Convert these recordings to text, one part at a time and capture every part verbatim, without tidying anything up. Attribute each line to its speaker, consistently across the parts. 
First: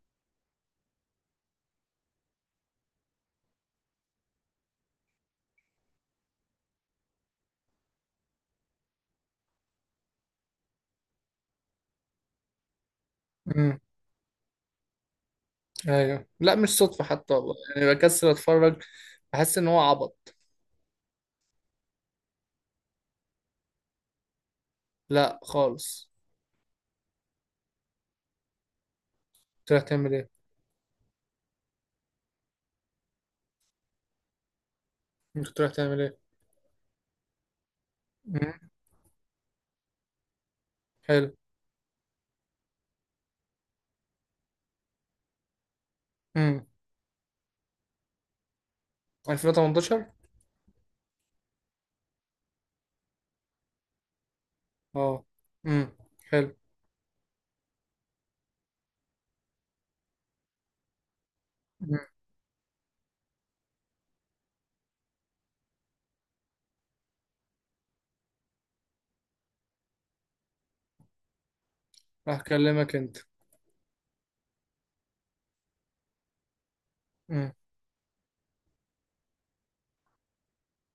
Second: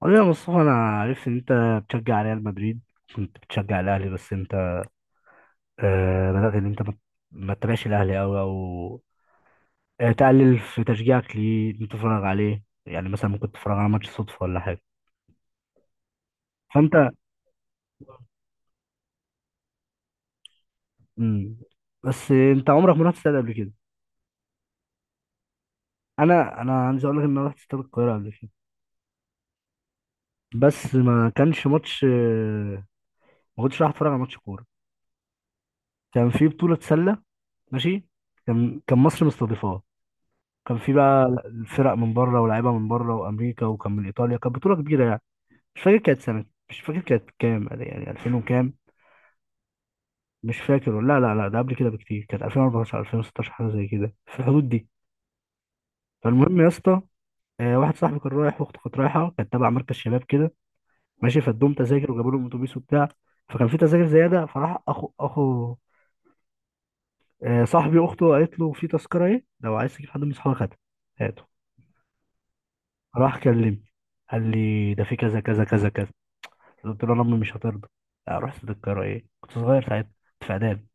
Speaker 1: قول لي يا مصطفى، انا عرفت ان انت بتشجع ريال مدريد. كنت بتشجع الاهلي، بس انت آه بدأت ان انت ما ما تتابعش الاهلي قوي، او آه تقلل في تشجيعك. ليه إن أنت تتفرج عليه؟ يعني مثلا ممكن تتفرج
Speaker 2: امم
Speaker 1: على ماتش صدفة ولا حاجة؟
Speaker 2: ايوه، لا مش
Speaker 1: فانت...
Speaker 2: صدفة حتى والله، يعني بكسل اتفرج. بحس ان هو عبط.
Speaker 1: مم. بس انت عمرك ما رحت استاد قبل كده.
Speaker 2: لا خالص.
Speaker 1: انا انا عايز اقول لك ان انا رحت استاد القاهرة قبل كده،
Speaker 2: كنت رايح تعمل ايه
Speaker 1: بس ما كانش ماتش. آه، ما كنتش رايح اتفرج على ماتش كورة،
Speaker 2: انت كنت رايح تعمل ايه؟
Speaker 1: كان في بطولة سلة. ماشي.
Speaker 2: امم
Speaker 1: كان كان مصر مستضيفاه. كان في بقى
Speaker 2: حلو.
Speaker 1: الفرق من بره، ولاعيبه من بره وامريكا، وكان من ايطاليا. كانت بطوله كبيره يعني. مش فاكر كانت سنه،
Speaker 2: امم
Speaker 1: مش فاكر كانت كام، يعني ألفين وكام.
Speaker 2: ألفين وتمنتاشر.
Speaker 1: مش فاكر، لا لا لا، ده قبل كده بكتير، كانت ألفين واربعتاشر ألفين وستاشر، حاجه زي كده، في الحدود دي.
Speaker 2: اه. امم حلو.
Speaker 1: فالمهم يا اسطى، آه، واحد صاحبي كان رايح، واخته كانت رايحه، كانت تبع مركز شباب كده. ماشي، فادوهم
Speaker 2: امم
Speaker 1: تذاكر، وجابوا لهم اتوبيس وبتاع. فكان في تذاكر زياده، فراح اخو اخو آه، صاحبي، اخته قالت له في تذكره، ايه لو عايز تجيب حد من اصحابك؟ هاتها، هاته.
Speaker 2: هكلمك انت.
Speaker 1: راح كلمني، قال لي ده في كذا كذا كذا كذا. قلت له لأ، امي
Speaker 2: امم
Speaker 1: مش هترضى. رحت للقاهرة، ايه، كنت صغير ساعتها، كنت في اعدادي.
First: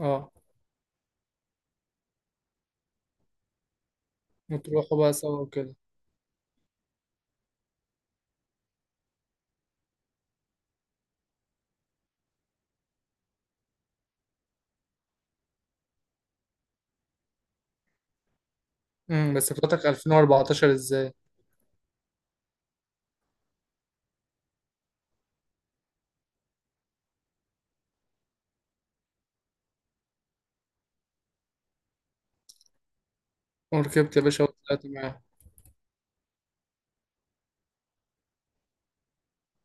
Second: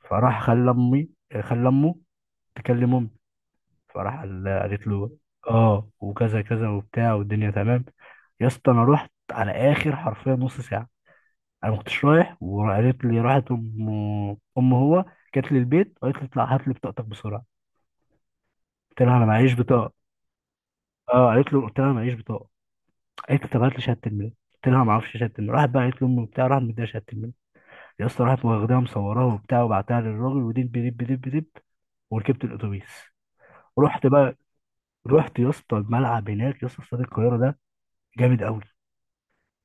Speaker 2: اه،
Speaker 1: فراح خلى امي، خلى امه تكلم امي. فراح قال- قالت
Speaker 2: وتروحوا بقى
Speaker 1: له
Speaker 2: سوا وكده.
Speaker 1: اه وكذا كذا وبتاع والدنيا تمام. يا اسطى انا رحت على اخر، حرفيا نص ساعه، انا ما كنتش رايح، وقالت لي، راحت ام ام هو جت لي البيت وقالت لي اطلع هات لي بطاقتك بسرعه. قلت لها انا
Speaker 2: امم بس
Speaker 1: معيش
Speaker 2: فاتك
Speaker 1: بطاقه.
Speaker 2: ألفين واربعتاشر ازاي؟
Speaker 1: اه، قالت له، قلت لها انا معيش بطاقه. قالت لي طب هات لي شهاده الميلاد. قلت لها ما اعرفش شهاده الميلاد. راحت بقى قالت لي امي وبتاع، راحت مديها شهاده الميلاد. يا اسطى، راحت واخداها مصوراها وبتاع، وبعتها للراجل، ودب دب دب دب، وركبت الاتوبيس. رحت
Speaker 2: وركبت يا
Speaker 1: بقى،
Speaker 2: باشا وطلعت معاه.
Speaker 1: رحت يا اسطى الملعب هناك، يا اسطى استاد القاهره ده جامد قوي.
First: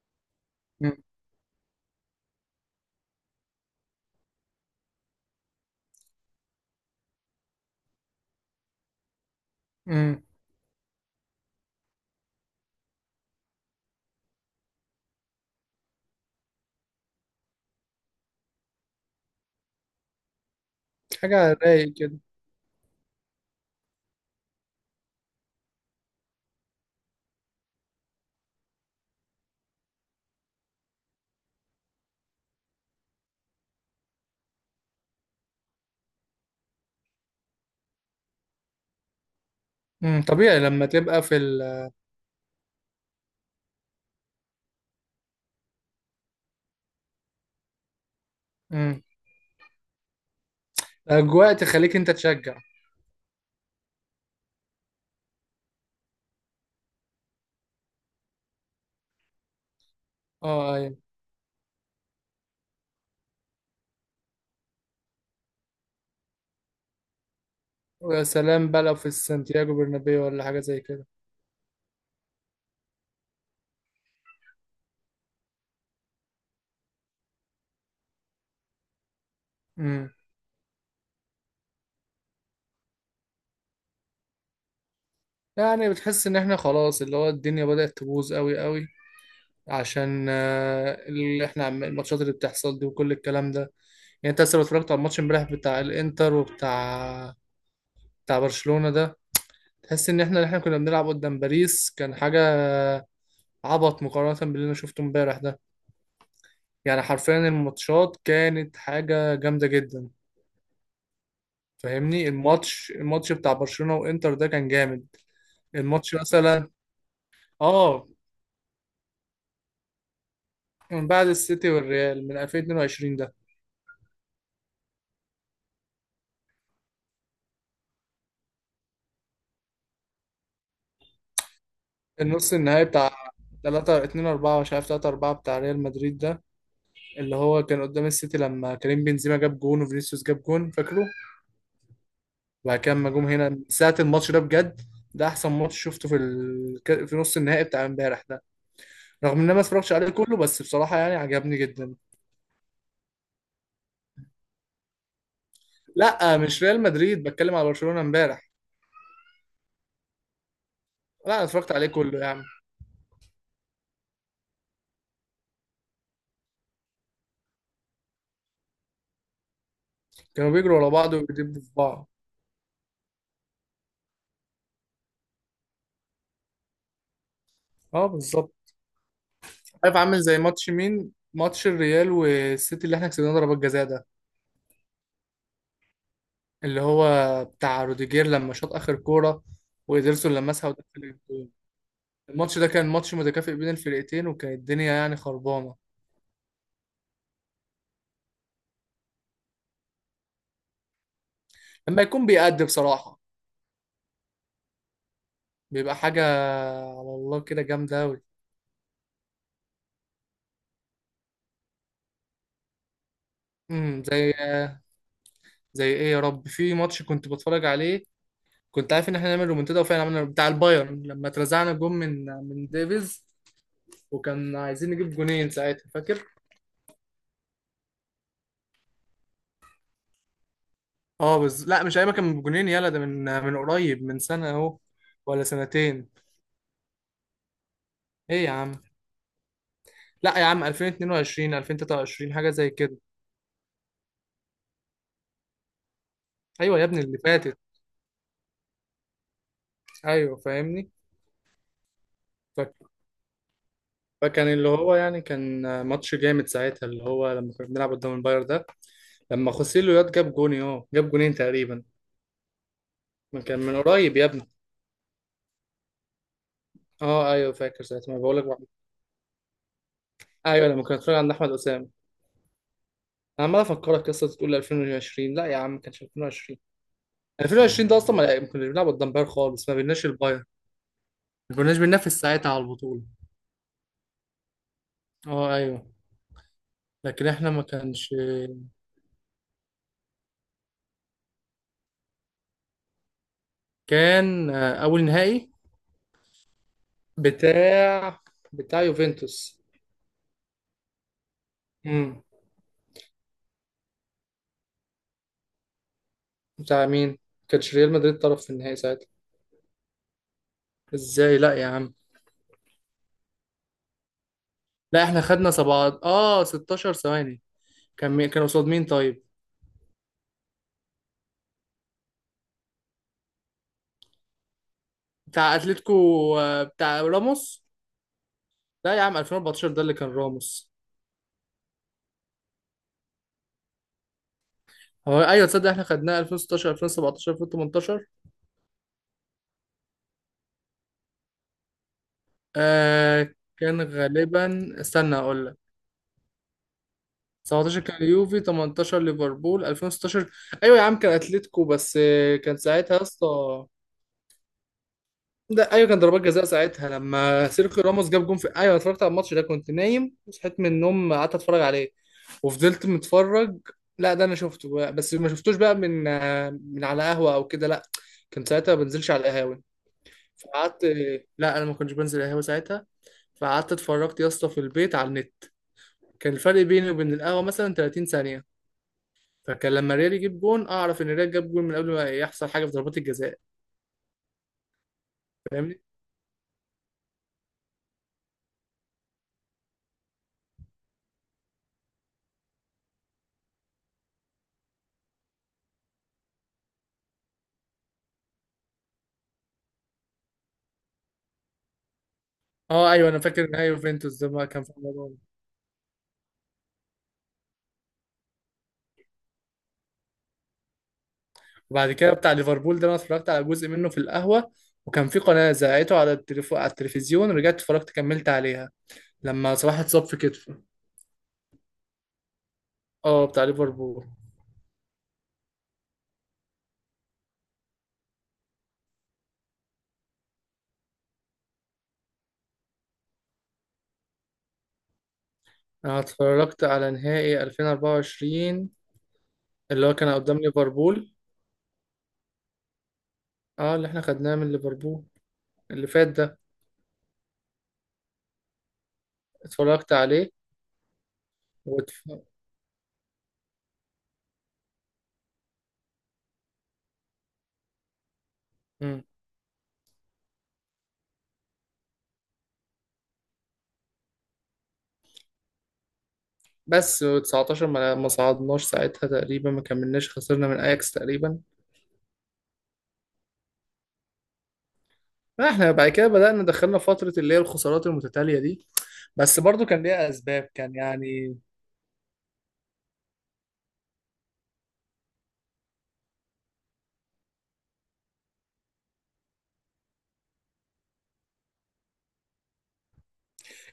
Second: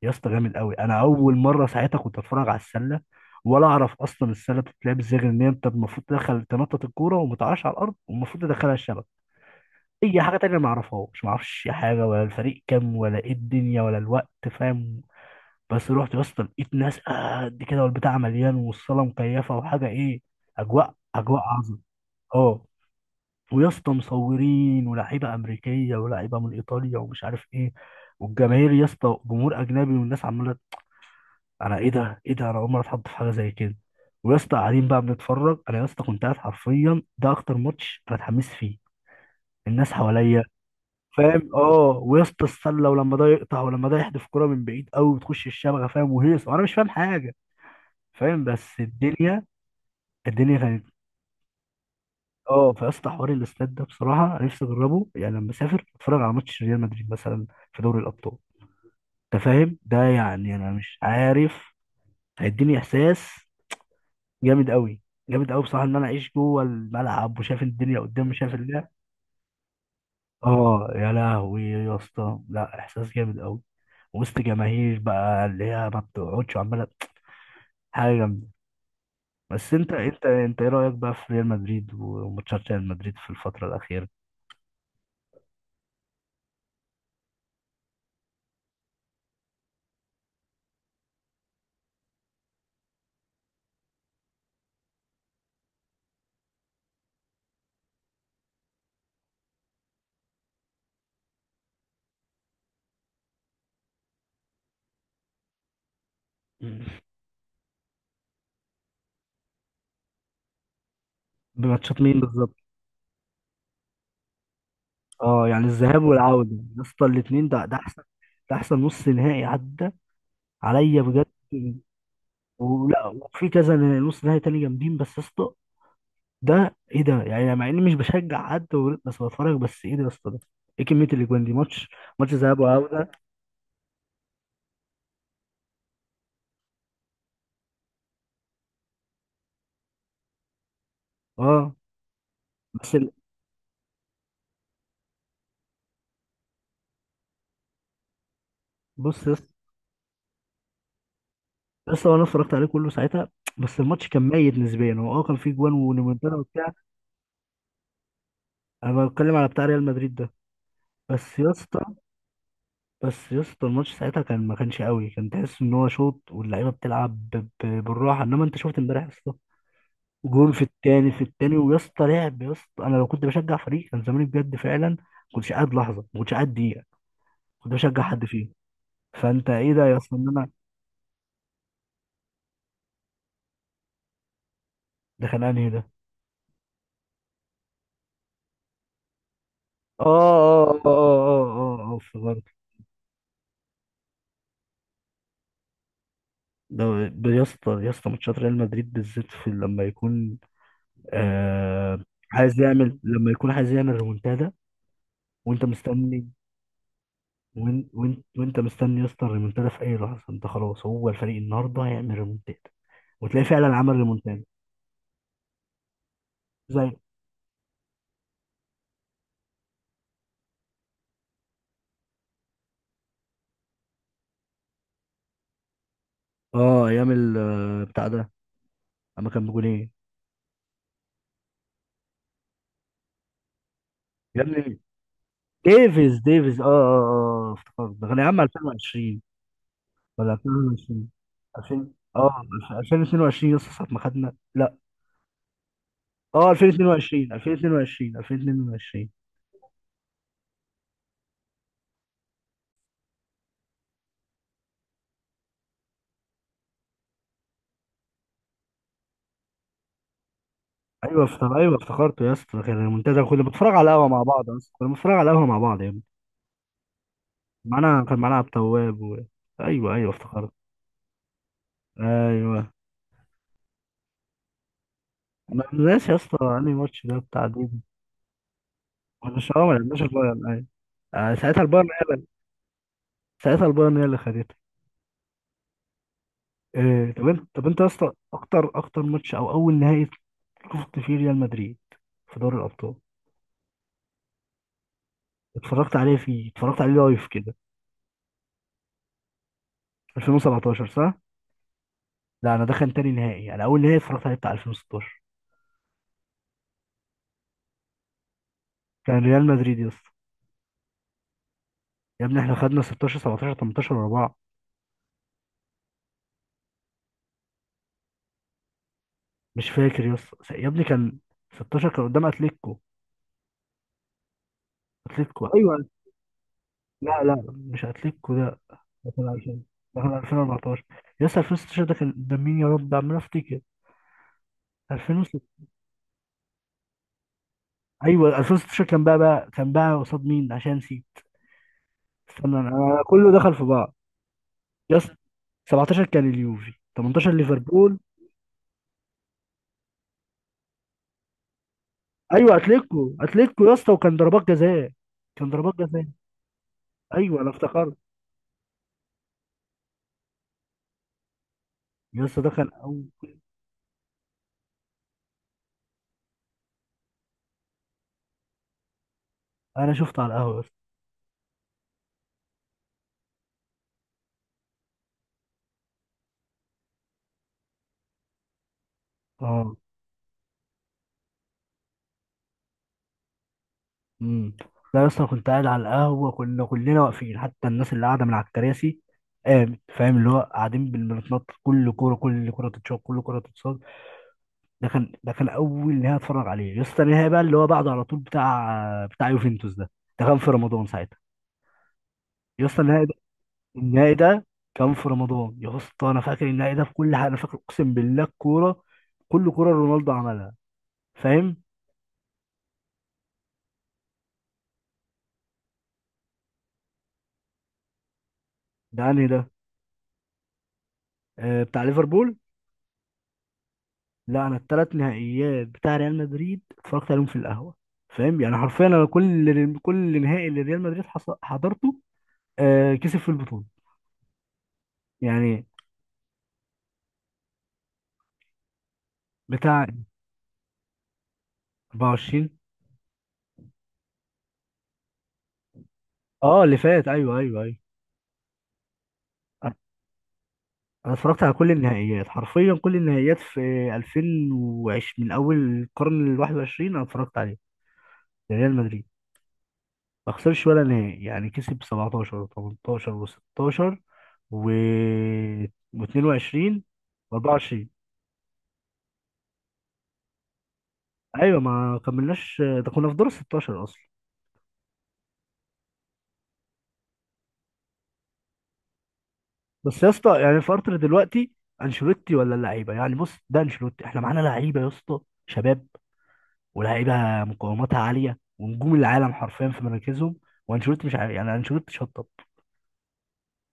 Speaker 1: يا اسطى جامد قوي،
Speaker 2: امم
Speaker 1: انا اول مره ساعتها كنت اتفرج على السله، ولا اعرف اصلا السله بتتلعب ازاي، غير ان انت المفروض تدخل تنطط الكوره، وما تقعش على الارض، والمفروض تدخلها الشبكه. اي
Speaker 2: امم
Speaker 1: حاجه تانية ما اعرفهاش، ما اعرفش حاجه، ولا الفريق كام، ولا ايه الدنيا، ولا الوقت، فاهم؟ بس رحت يا اسطى، لقيت ناس قد كده، والبتاع مليان، والصاله مكيفه، وحاجه، ايه، اجواء اجواء
Speaker 2: حاجة
Speaker 1: عظمه.
Speaker 2: رايق كده.
Speaker 1: اه، ويا اسطى مصورين، ولاعيبه امريكيه، ولاعيبه من ايطاليا، ومش عارف ايه، والجماهير يا اسطى، جمهور اجنبي، والناس عماله. انا ايه ده ايه ده، انا اول مره اتحط في حاجه زي كده. ويا اسطى قاعدين بقى بنتفرج، انا يا اسطى كنت قاعد حرفيا، ده اكتر ماتش انا اتحمست فيه، الناس
Speaker 2: امم
Speaker 1: حواليا،
Speaker 2: طبيعي لما تبقى في
Speaker 1: فاهم؟
Speaker 2: ال-
Speaker 1: اه، ويا اسطى السله، ولما ده يقطع، ولما ده يحدف كرة من بعيد قوي وتخش الشبكه، فاهم، وهيص، وانا مش فاهم حاجه، فاهم؟ بس
Speaker 2: امم
Speaker 1: الدنيا، الدنيا كانت...
Speaker 2: الاجواء تخليك انت تشجع.
Speaker 1: اه، في اسطى حوار الاستاد ده، بصراحه أنا نفسي اجربه، يعني لما اسافر اتفرج على ماتش ريال مدريد مثلا في دوري الابطال. انت فاهم ده يعني؟ انا
Speaker 2: اه، ايوه.
Speaker 1: مش عارف، هيديني احساس جامد قوي، جامد قوي بصراحه، ان انا اعيش جوه الملعب، وشايف الدنيا
Speaker 2: ويا
Speaker 1: قدامي، شايف
Speaker 2: سلام بقى
Speaker 1: اللعب.
Speaker 2: لو في سانتياغو برنابيو ولا حاجة زي
Speaker 1: اه
Speaker 2: كده.
Speaker 1: يا لهوي يا اسطى، لا احساس جامد قوي، وسط جماهير بقى اللي هي ما بتقعدش عماله، حاجه جامده. بس انت
Speaker 2: امم
Speaker 1: انت انت ايه رايك بقى في ريال مدريد، وماتشات ريال مدريد في الفتره الاخيره؟
Speaker 2: يعني بتحس ان احنا خلاص، اللي هو الدنيا بدأت تبوظ قوي قوي، عشان آه، اللي احنا عم- الماتشات اللي بتحصل دي وكل الكلام ده. يعني انت لسه اتفرجت على الماتش امبارح بتاع الانتر، وبتاع بتاع برشلونة ده. تحس ان احنا اللي احنا كنا بنلعب قدام باريس كان حاجة عبط مقارنة باللي انا شفته امبارح ده. يعني حرفيا الماتشات كانت حاجة جامدة جدا.
Speaker 1: بماتشات مين
Speaker 2: فاهمني؟
Speaker 1: بالظبط؟
Speaker 2: الماتش الماتش بتاع برشلونة وانتر ده كان جامد.
Speaker 1: اه يعني الذهاب
Speaker 2: الماتش
Speaker 1: والعودة
Speaker 2: مثلا.
Speaker 1: يا اسطى، الاتنين، ده ده احسن،
Speaker 2: اه.
Speaker 1: ده احسن نص نهائي عدى عليا
Speaker 2: من
Speaker 1: بجد.
Speaker 2: بعد السيتي والريال من
Speaker 1: ولا
Speaker 2: ألفين واتنين وعشرين ده.
Speaker 1: وفي كذا نص نهائي تاني جامدين، بس يا اسطى ده ايه ده يعني؟ مع اني مش بشجع حد و- بس بتفرج، بس ايه ده يا اسطى ده؟ ايه كمية الاجوان دي؟ ماتش، ماتش
Speaker 2: النص
Speaker 1: ذهاب
Speaker 2: النهائي
Speaker 1: وعودة.
Speaker 2: بتاع ثلاثة اثنين اربعة، مش عارف، ثلاثة اربعة بتاع ريال مدريد ده، اللي هو كان قدام السيتي لما كريم بنزيما جاب جون، وفينيسيوس جاب جون، فاكره؟
Speaker 1: اه،
Speaker 2: وبعد كده
Speaker 1: بس
Speaker 2: لما
Speaker 1: ال...
Speaker 2: جم هنا من ساعة الماتش ده بجد، ده احسن ماتش شفته في ال... ك- في نص النهائي بتاع امبارح ده،
Speaker 1: بص يا
Speaker 2: رغم ان
Speaker 1: اسطى.
Speaker 2: انا ما اتفرجتش عليه كله، بس بصراحة يعني عجبني
Speaker 1: يا
Speaker 2: جدا.
Speaker 1: اسطى انا اتفرجت عليه كله ساعتها، بس الماتش كان ميت نسبيا، هو اه كان فيه جوان وريمونتادا
Speaker 2: لا مش
Speaker 1: وبتاع.
Speaker 2: ريال مدريد، بتكلم على برشلونة امبارح.
Speaker 1: انا بتكلم على بتاع ريال مدريد ده.
Speaker 2: لا
Speaker 1: بس
Speaker 2: أنا
Speaker 1: يا
Speaker 2: اتفرجت
Speaker 1: اسطى،
Speaker 2: عليه كله يعني.
Speaker 1: بس يا اسطى الماتش ساعتها كان، ما كانش قوي، كان تحس ان هو شوط، واللعيبه بتلعب ب- ب- بالراحه. انما انت شفت امبارح يا اسطى،
Speaker 2: كانوا
Speaker 1: جول في
Speaker 2: بيجروا ورا
Speaker 1: التاني
Speaker 2: بعض
Speaker 1: في التاني،
Speaker 2: وبيدبوا في
Speaker 1: ويا اسطى
Speaker 2: بعض.
Speaker 1: لعب، يا اسطى انا لو كنت بشجع فريق كان زماني بجد فعلا ما كنتش قاعد لحظه، ما كنتش قاعد دقيقه، كنت بشجع
Speaker 2: اه،
Speaker 1: حد فيهم.
Speaker 2: بالظبط.
Speaker 1: فانت ايه ده
Speaker 2: عارف
Speaker 1: يا اسطى،
Speaker 2: عامل
Speaker 1: ان
Speaker 2: زي
Speaker 1: انا
Speaker 2: ماتش مين؟ ماتش الريال والسيتي اللي احنا كسبناه ضربات جزاء ده،
Speaker 1: ده كان انهي ده؟
Speaker 2: اللي هو بتاع روديجير لما شاط اخر كوره وإيدرسون
Speaker 1: اه
Speaker 2: لمسها
Speaker 1: اه
Speaker 2: ودخل
Speaker 1: اه اه
Speaker 2: الجول.
Speaker 1: اه اه افتكرت.
Speaker 2: الماتش ده كان ماتش متكافئ بين الفرقتين، وكانت الدنيا يعني خربانه.
Speaker 1: ده ب- يا اسطى، يا اسطى ماتشات ريال مدريد بالذات، في لما يكون،
Speaker 2: لما
Speaker 1: آه
Speaker 2: يكون
Speaker 1: عايز
Speaker 2: بيأدي
Speaker 1: يعمل،
Speaker 2: بصراحه
Speaker 1: لما يكون عايز يعمل ريمونتادا وانت
Speaker 2: بيبقى حاجه
Speaker 1: مستني،
Speaker 2: على الله كده
Speaker 1: وان
Speaker 2: جامده قوي.
Speaker 1: وان وانت مستني يا اسطى الريمونتادا في اي لحظه، انت خلاص هو الفريق النهارده هيعمل ريمونتادا، وتلاقيه فعلا عمل
Speaker 2: امم زي
Speaker 1: ريمونتادا.
Speaker 2: زي ايه يا رب؟ في
Speaker 1: زي
Speaker 2: ماتش كنت بتفرج عليه كنت عارف ان احنا هنعمل رومنتادا وفعلا عملنا، بتاع البايرن لما اترزعنا جون من من ديفيز، وكان عايزين نجيب جونين ساعتها، فاكر؟
Speaker 1: اه ايام ال- آه، بتاع ده، اما كان بجونين
Speaker 2: اه، بس لا مش ايما كان بجنين، يلا ده من من قريب، من
Speaker 1: يا
Speaker 2: سنة اهو
Speaker 1: ابني.
Speaker 2: ولا سنتين.
Speaker 1: ديفيز ديفيز اه اه اه افتكرت، ده كان يا عم
Speaker 2: ايه يا عم؟
Speaker 1: ألفين وعشرين ولا
Speaker 2: لا يا عم
Speaker 1: ألفين وعشرين،
Speaker 2: ألفين واتنين وعشرين
Speaker 1: ألفين،
Speaker 2: ألفين وتلاتة وعشرين
Speaker 1: اه
Speaker 2: حاجة زي كده.
Speaker 1: ألفين واتنين وعشرين. يا اسطى ساعه ما خدنا، لا اه،
Speaker 2: ايوه يا ابني اللي
Speaker 1: ألفين واتنين وعشرين
Speaker 2: فاتت.
Speaker 1: ألفين واتنين وعشرين ألفين واتنين وعشرين.
Speaker 2: ايوه فاهمني. ف- فكان اللي هو يعني كان ماتش جامد ساعتها، اللي هو لما كنا بنلعب قدام الباير ده، لما خوسيلو ياد جاب جون، اه جاب
Speaker 1: ايوه
Speaker 2: جونين
Speaker 1: افتكر، ايوه
Speaker 2: تقريبا.
Speaker 1: افتكرته يا اسطى، كان المنتدى،
Speaker 2: ما
Speaker 1: كنا
Speaker 2: كان
Speaker 1: بنتفرج على
Speaker 2: من
Speaker 1: القهوه
Speaker 2: قريب
Speaker 1: مع
Speaker 2: يا ابني.
Speaker 1: بعض، اصلا كنا بنتفرج على القهوه مع بعض يا ابني.
Speaker 2: اه، ايوه فاكر
Speaker 1: معانا
Speaker 2: ساعتها،
Speaker 1: كان
Speaker 2: ما
Speaker 1: معانا
Speaker 2: بقول
Speaker 1: عبد
Speaker 2: لك.
Speaker 1: التواب و... ايوه ايوه افتكرت.
Speaker 2: ايوه لما كنا بنتفرج عند احمد اسامه.
Speaker 1: ايوه،
Speaker 2: انا عمال افكرك قصه تقول ألفين وعشرين، لا يا
Speaker 1: انا
Speaker 2: عم ما كانش
Speaker 1: ناسي يا اسطى
Speaker 2: ألفين وعشرين.
Speaker 1: انهي ماتش ده بتاع دي.
Speaker 2: ألفين وعشرين ده اصلا ما ما كناش بنلعب قدام باير
Speaker 1: احنا مش اه
Speaker 2: خالص،
Speaker 1: ما
Speaker 2: ما
Speaker 1: لعبناش
Speaker 2: بيناش الباير.
Speaker 1: البايرن، ايوه. آه،
Speaker 2: ما
Speaker 1: ساعتها
Speaker 2: كناش
Speaker 1: البايرن هي
Speaker 2: بننافس
Speaker 1: اللي
Speaker 2: ساعتها على البطوله.
Speaker 1: ساعتها البايرن هي اللي خدتها.
Speaker 2: اه، ايوه.
Speaker 1: إيه طب
Speaker 2: لكن
Speaker 1: انت
Speaker 2: احنا ما
Speaker 1: طب انت يا اسطى،
Speaker 2: كانش.
Speaker 1: اكتر اكتر ماتش، او اول نهائي شفت فيه ريال مدريد في دوري الابطال،
Speaker 2: كان آه، اول نهائي
Speaker 1: اتفرجت عليه فيه، اتفرجت عليه لايف كده؟
Speaker 2: بتاع بتاع يوفنتوس.
Speaker 1: ألفين وسبعتاشر صح؟
Speaker 2: امم
Speaker 1: لا، انا ده كان تاني نهائي، انا اول نهائي اتفرجت عليه بتاع ألفين وستاشر.
Speaker 2: بتاع مين؟ ما كانش ريال مدريد طرف في النهائي ساعتها.
Speaker 1: كان ريال مدريد يا اسطى،
Speaker 2: ازاي؟ لا يا عم.
Speaker 1: يا ابني احنا خدنا ستاشر سبعتاشر تمنتاشر ورا بعض.
Speaker 2: لا احنا خدنا سبعة، اه ستاشر ثواني. كان مي... كان قصاد مين طيب؟
Speaker 1: مش فاكر، يس يا ابني كان ستة عشر كان قدام اتلتيكو، اتلتيكو
Speaker 2: بتاع
Speaker 1: ايوه.
Speaker 2: اتلتيكو. آه، بتاع
Speaker 1: لا لا
Speaker 2: راموس.
Speaker 1: مش اتلتيكو ده،
Speaker 2: لا يا
Speaker 1: ده
Speaker 2: عم
Speaker 1: كان ألفين،
Speaker 2: ألفين واربعتاشر ده اللي
Speaker 1: ده
Speaker 2: كان
Speaker 1: كان
Speaker 2: راموس.
Speaker 1: ألفين واربعتاشر. يس ألفين وستاشر ده كان قدام مين يا رب؟ عمال افتكر.
Speaker 2: هو
Speaker 1: ألفين وستة؟
Speaker 2: ايوه، تصدق احنا خدناه ألفين وستاشر ألفين وسبعتاشر ألفين وتمنتاشر؟
Speaker 1: ايوه ألفين وستاشر كان بقى، بقى كان بقى قصاد مين عشان نسيت؟ استنى انا أنا كله
Speaker 2: آه
Speaker 1: دخل في
Speaker 2: كان
Speaker 1: بعض.
Speaker 2: غالبا،
Speaker 1: يس،
Speaker 2: استنى اقول لك.
Speaker 1: سبعتاشر كان اليوفي، تمنتاشر
Speaker 2: سبعتاشر كان
Speaker 1: ليفربول.
Speaker 2: اليوفي تمنتاشر ليفربول ألفين وستة عشر. ايوه يا عم كان اتلتيكو، بس آه،
Speaker 1: ايوه
Speaker 2: كان ساعتها
Speaker 1: اتلتيكو،
Speaker 2: يا اسطى.
Speaker 1: اتلتيكو يا اسطى، وكان ضربات جزاء، كان
Speaker 2: ده
Speaker 1: ضربات
Speaker 2: ايوه كان
Speaker 1: جزاء.
Speaker 2: ضربات جزاء ساعتها،
Speaker 1: ايوه
Speaker 2: لما
Speaker 1: انا
Speaker 2: سيرخيو
Speaker 1: افتكرت،
Speaker 2: راموس جاب جون في، ايوه، أنا اتفرجت على الماتش ده، كنت نايم وصحيت من النوم، قعدت اتفرج عليه
Speaker 1: يا اسطى ده كان
Speaker 2: وفضلت
Speaker 1: اول.
Speaker 2: متفرج. لا ده انا شفته بقى. بس ما شفتوش بقى من آه، من على قهوه او كده، لا، كنت ساعتها ما بنزلش على القهاوي.
Speaker 1: انا شفته على القهوه يا اسطى.
Speaker 2: فقعدت. لا انا ما كنتش بنزل قهاوي ساعتها. فقعدت اتفرجت يا اسطى في البيت على النت. كان الفرق بيني وبين القهوة مثلا 30 ثانية. فكان
Speaker 1: اه،
Speaker 2: لما الريال يجيب جون، أه، أعرف إن الريال جاب جون من قبل ما يحصل حاجة في ضربات الجزاء.
Speaker 1: امم. لا يا اسطى، كنت قاعد
Speaker 2: فاهمني؟
Speaker 1: على القهوه، كنا كلنا واقفين، حتى الناس اللي قاعده من على الكراسي قامت، فاهم، اللي هو قاعدين بال- بنتنطط كل كوره، كل كوره تتشاط، كل كوره تتصاد. ده كان ده كان اول نهائي اتفرج عليه يا اسطى. النهائي بقى اللي هو بعده على طول بتاع بتاع يوفنتوس ده، ده كان في رمضان ساعتها، يا اسطى
Speaker 2: أه،
Speaker 1: النهائي
Speaker 2: أيوه
Speaker 1: ده،
Speaker 2: أنا فاكر نهائي
Speaker 1: النهائي
Speaker 2: يوفنتوس ده، ما
Speaker 1: ده
Speaker 2: كان في
Speaker 1: كان
Speaker 2: الموضوع
Speaker 1: في
Speaker 2: ده.
Speaker 1: رمضان يا اسطى. انا فاكر النهائي ده في كل حاجه، انا فاكر اقسم بالله الكوره، كل كوره رونالدو عملها، فاهم؟
Speaker 2: وبعد كده بتاع ليفربول ده أنا اتفرجت على جزء منه في القهوة، وكان في قناة زرعته على التليف... على التلفزيون، رجعت اتفرجت كملت عليها
Speaker 1: ده انهي ده؟
Speaker 2: لما صلاح اتصاب في كتفه.
Speaker 1: آه بتاع ليفربول.
Speaker 2: أه، بتاع ليفربول.
Speaker 1: لا انا الثلاث نهائيات بتاع ريال مدريد اتفرجت عليهم في القهوه، فاهم يعني حرفيا، انا كل كل نهائي اللي ريال مدريد حص- حضرته، آه، كسب في البطوله، يعني.
Speaker 2: أنا اتفرجت على نهائي ألفين واربعة وعشرين اللي
Speaker 1: بتاع
Speaker 2: هو كان قدام ليفربول،
Speaker 1: اربعة وعشرين،
Speaker 2: أه اللي إحنا خدناه من ليفربول اللي فات ده،
Speaker 1: اه اللي فات، ايوه ايوه ايوه. انا
Speaker 2: اتفرجت عليه.
Speaker 1: أنا اتفرجت على كل
Speaker 2: واتف...
Speaker 1: النهائيات حرفيا، كل النهائيات في ألفين وعشرين، من اول القرن ال الحادي والعشرين انا اتفرجت عليه. ريال مدريد ما خسرش ولا نهائي، يعني كسب سبعتاشر و18 و16 و، و22
Speaker 2: بس و19
Speaker 1: و24.
Speaker 2: ما ما صعدناش ساعتها تقريبا، ما كملناش، خسرنا من اياكس تقريبا.
Speaker 1: ايوه ما كملناش، ده كنا في دور ال ستاشر اصلا.
Speaker 2: احنا بعد كده بدأنا دخلنا فترة اللي هي الخسارات المتتالية دي. بس برضو كان
Speaker 1: بس يا
Speaker 2: ليها
Speaker 1: اسطى،
Speaker 2: اسباب،
Speaker 1: يعني
Speaker 2: كان
Speaker 1: الفرق
Speaker 2: يعني.
Speaker 1: دلوقتي انشيلوتي ولا اللعيبه؟ يعني بص، ده انشيلوتي احنا معانا لعيبه يا اسطى شباب، ولاعيبه مقاوماتها عاليه، ونجوم العالم حرفيا في مراكزهم. وانشيلوتي مش عارف، يعني انشيلوتي شطب،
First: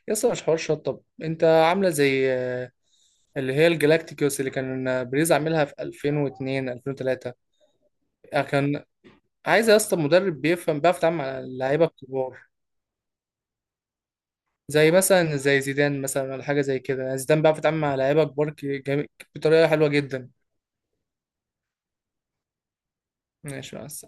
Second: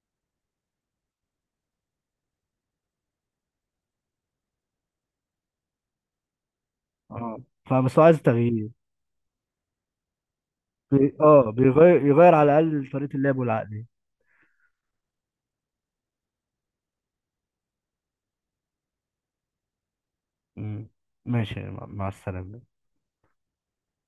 Speaker 2: يسطا مش حوار شطب، انت عاملة زي آه، اللي هي الجلاكتيكوس اللي كان بريز عاملها في ألفين واثنين ألفين وثلاثة.
Speaker 1: اه، فبس هو عايز تغيير.
Speaker 2: كان عايز يا اسطى مدرب بيفهم، بيعرف
Speaker 1: بي...
Speaker 2: يتعامل مع
Speaker 1: اه
Speaker 2: اللعيبه
Speaker 1: بيغير، يغير
Speaker 2: الكبار.
Speaker 1: على الاقل طريقه اللعب والعقليه.
Speaker 2: زي مثلا زي زيدان مثلا ولا حاجه زي كده يعني. زيدان بيعرف يتعامل مع لعيبه كبار ك- جم- بطريقه حلوه جدا.
Speaker 1: مم. ماشي، مع مع السلامه.
Speaker 2: ماشي بس.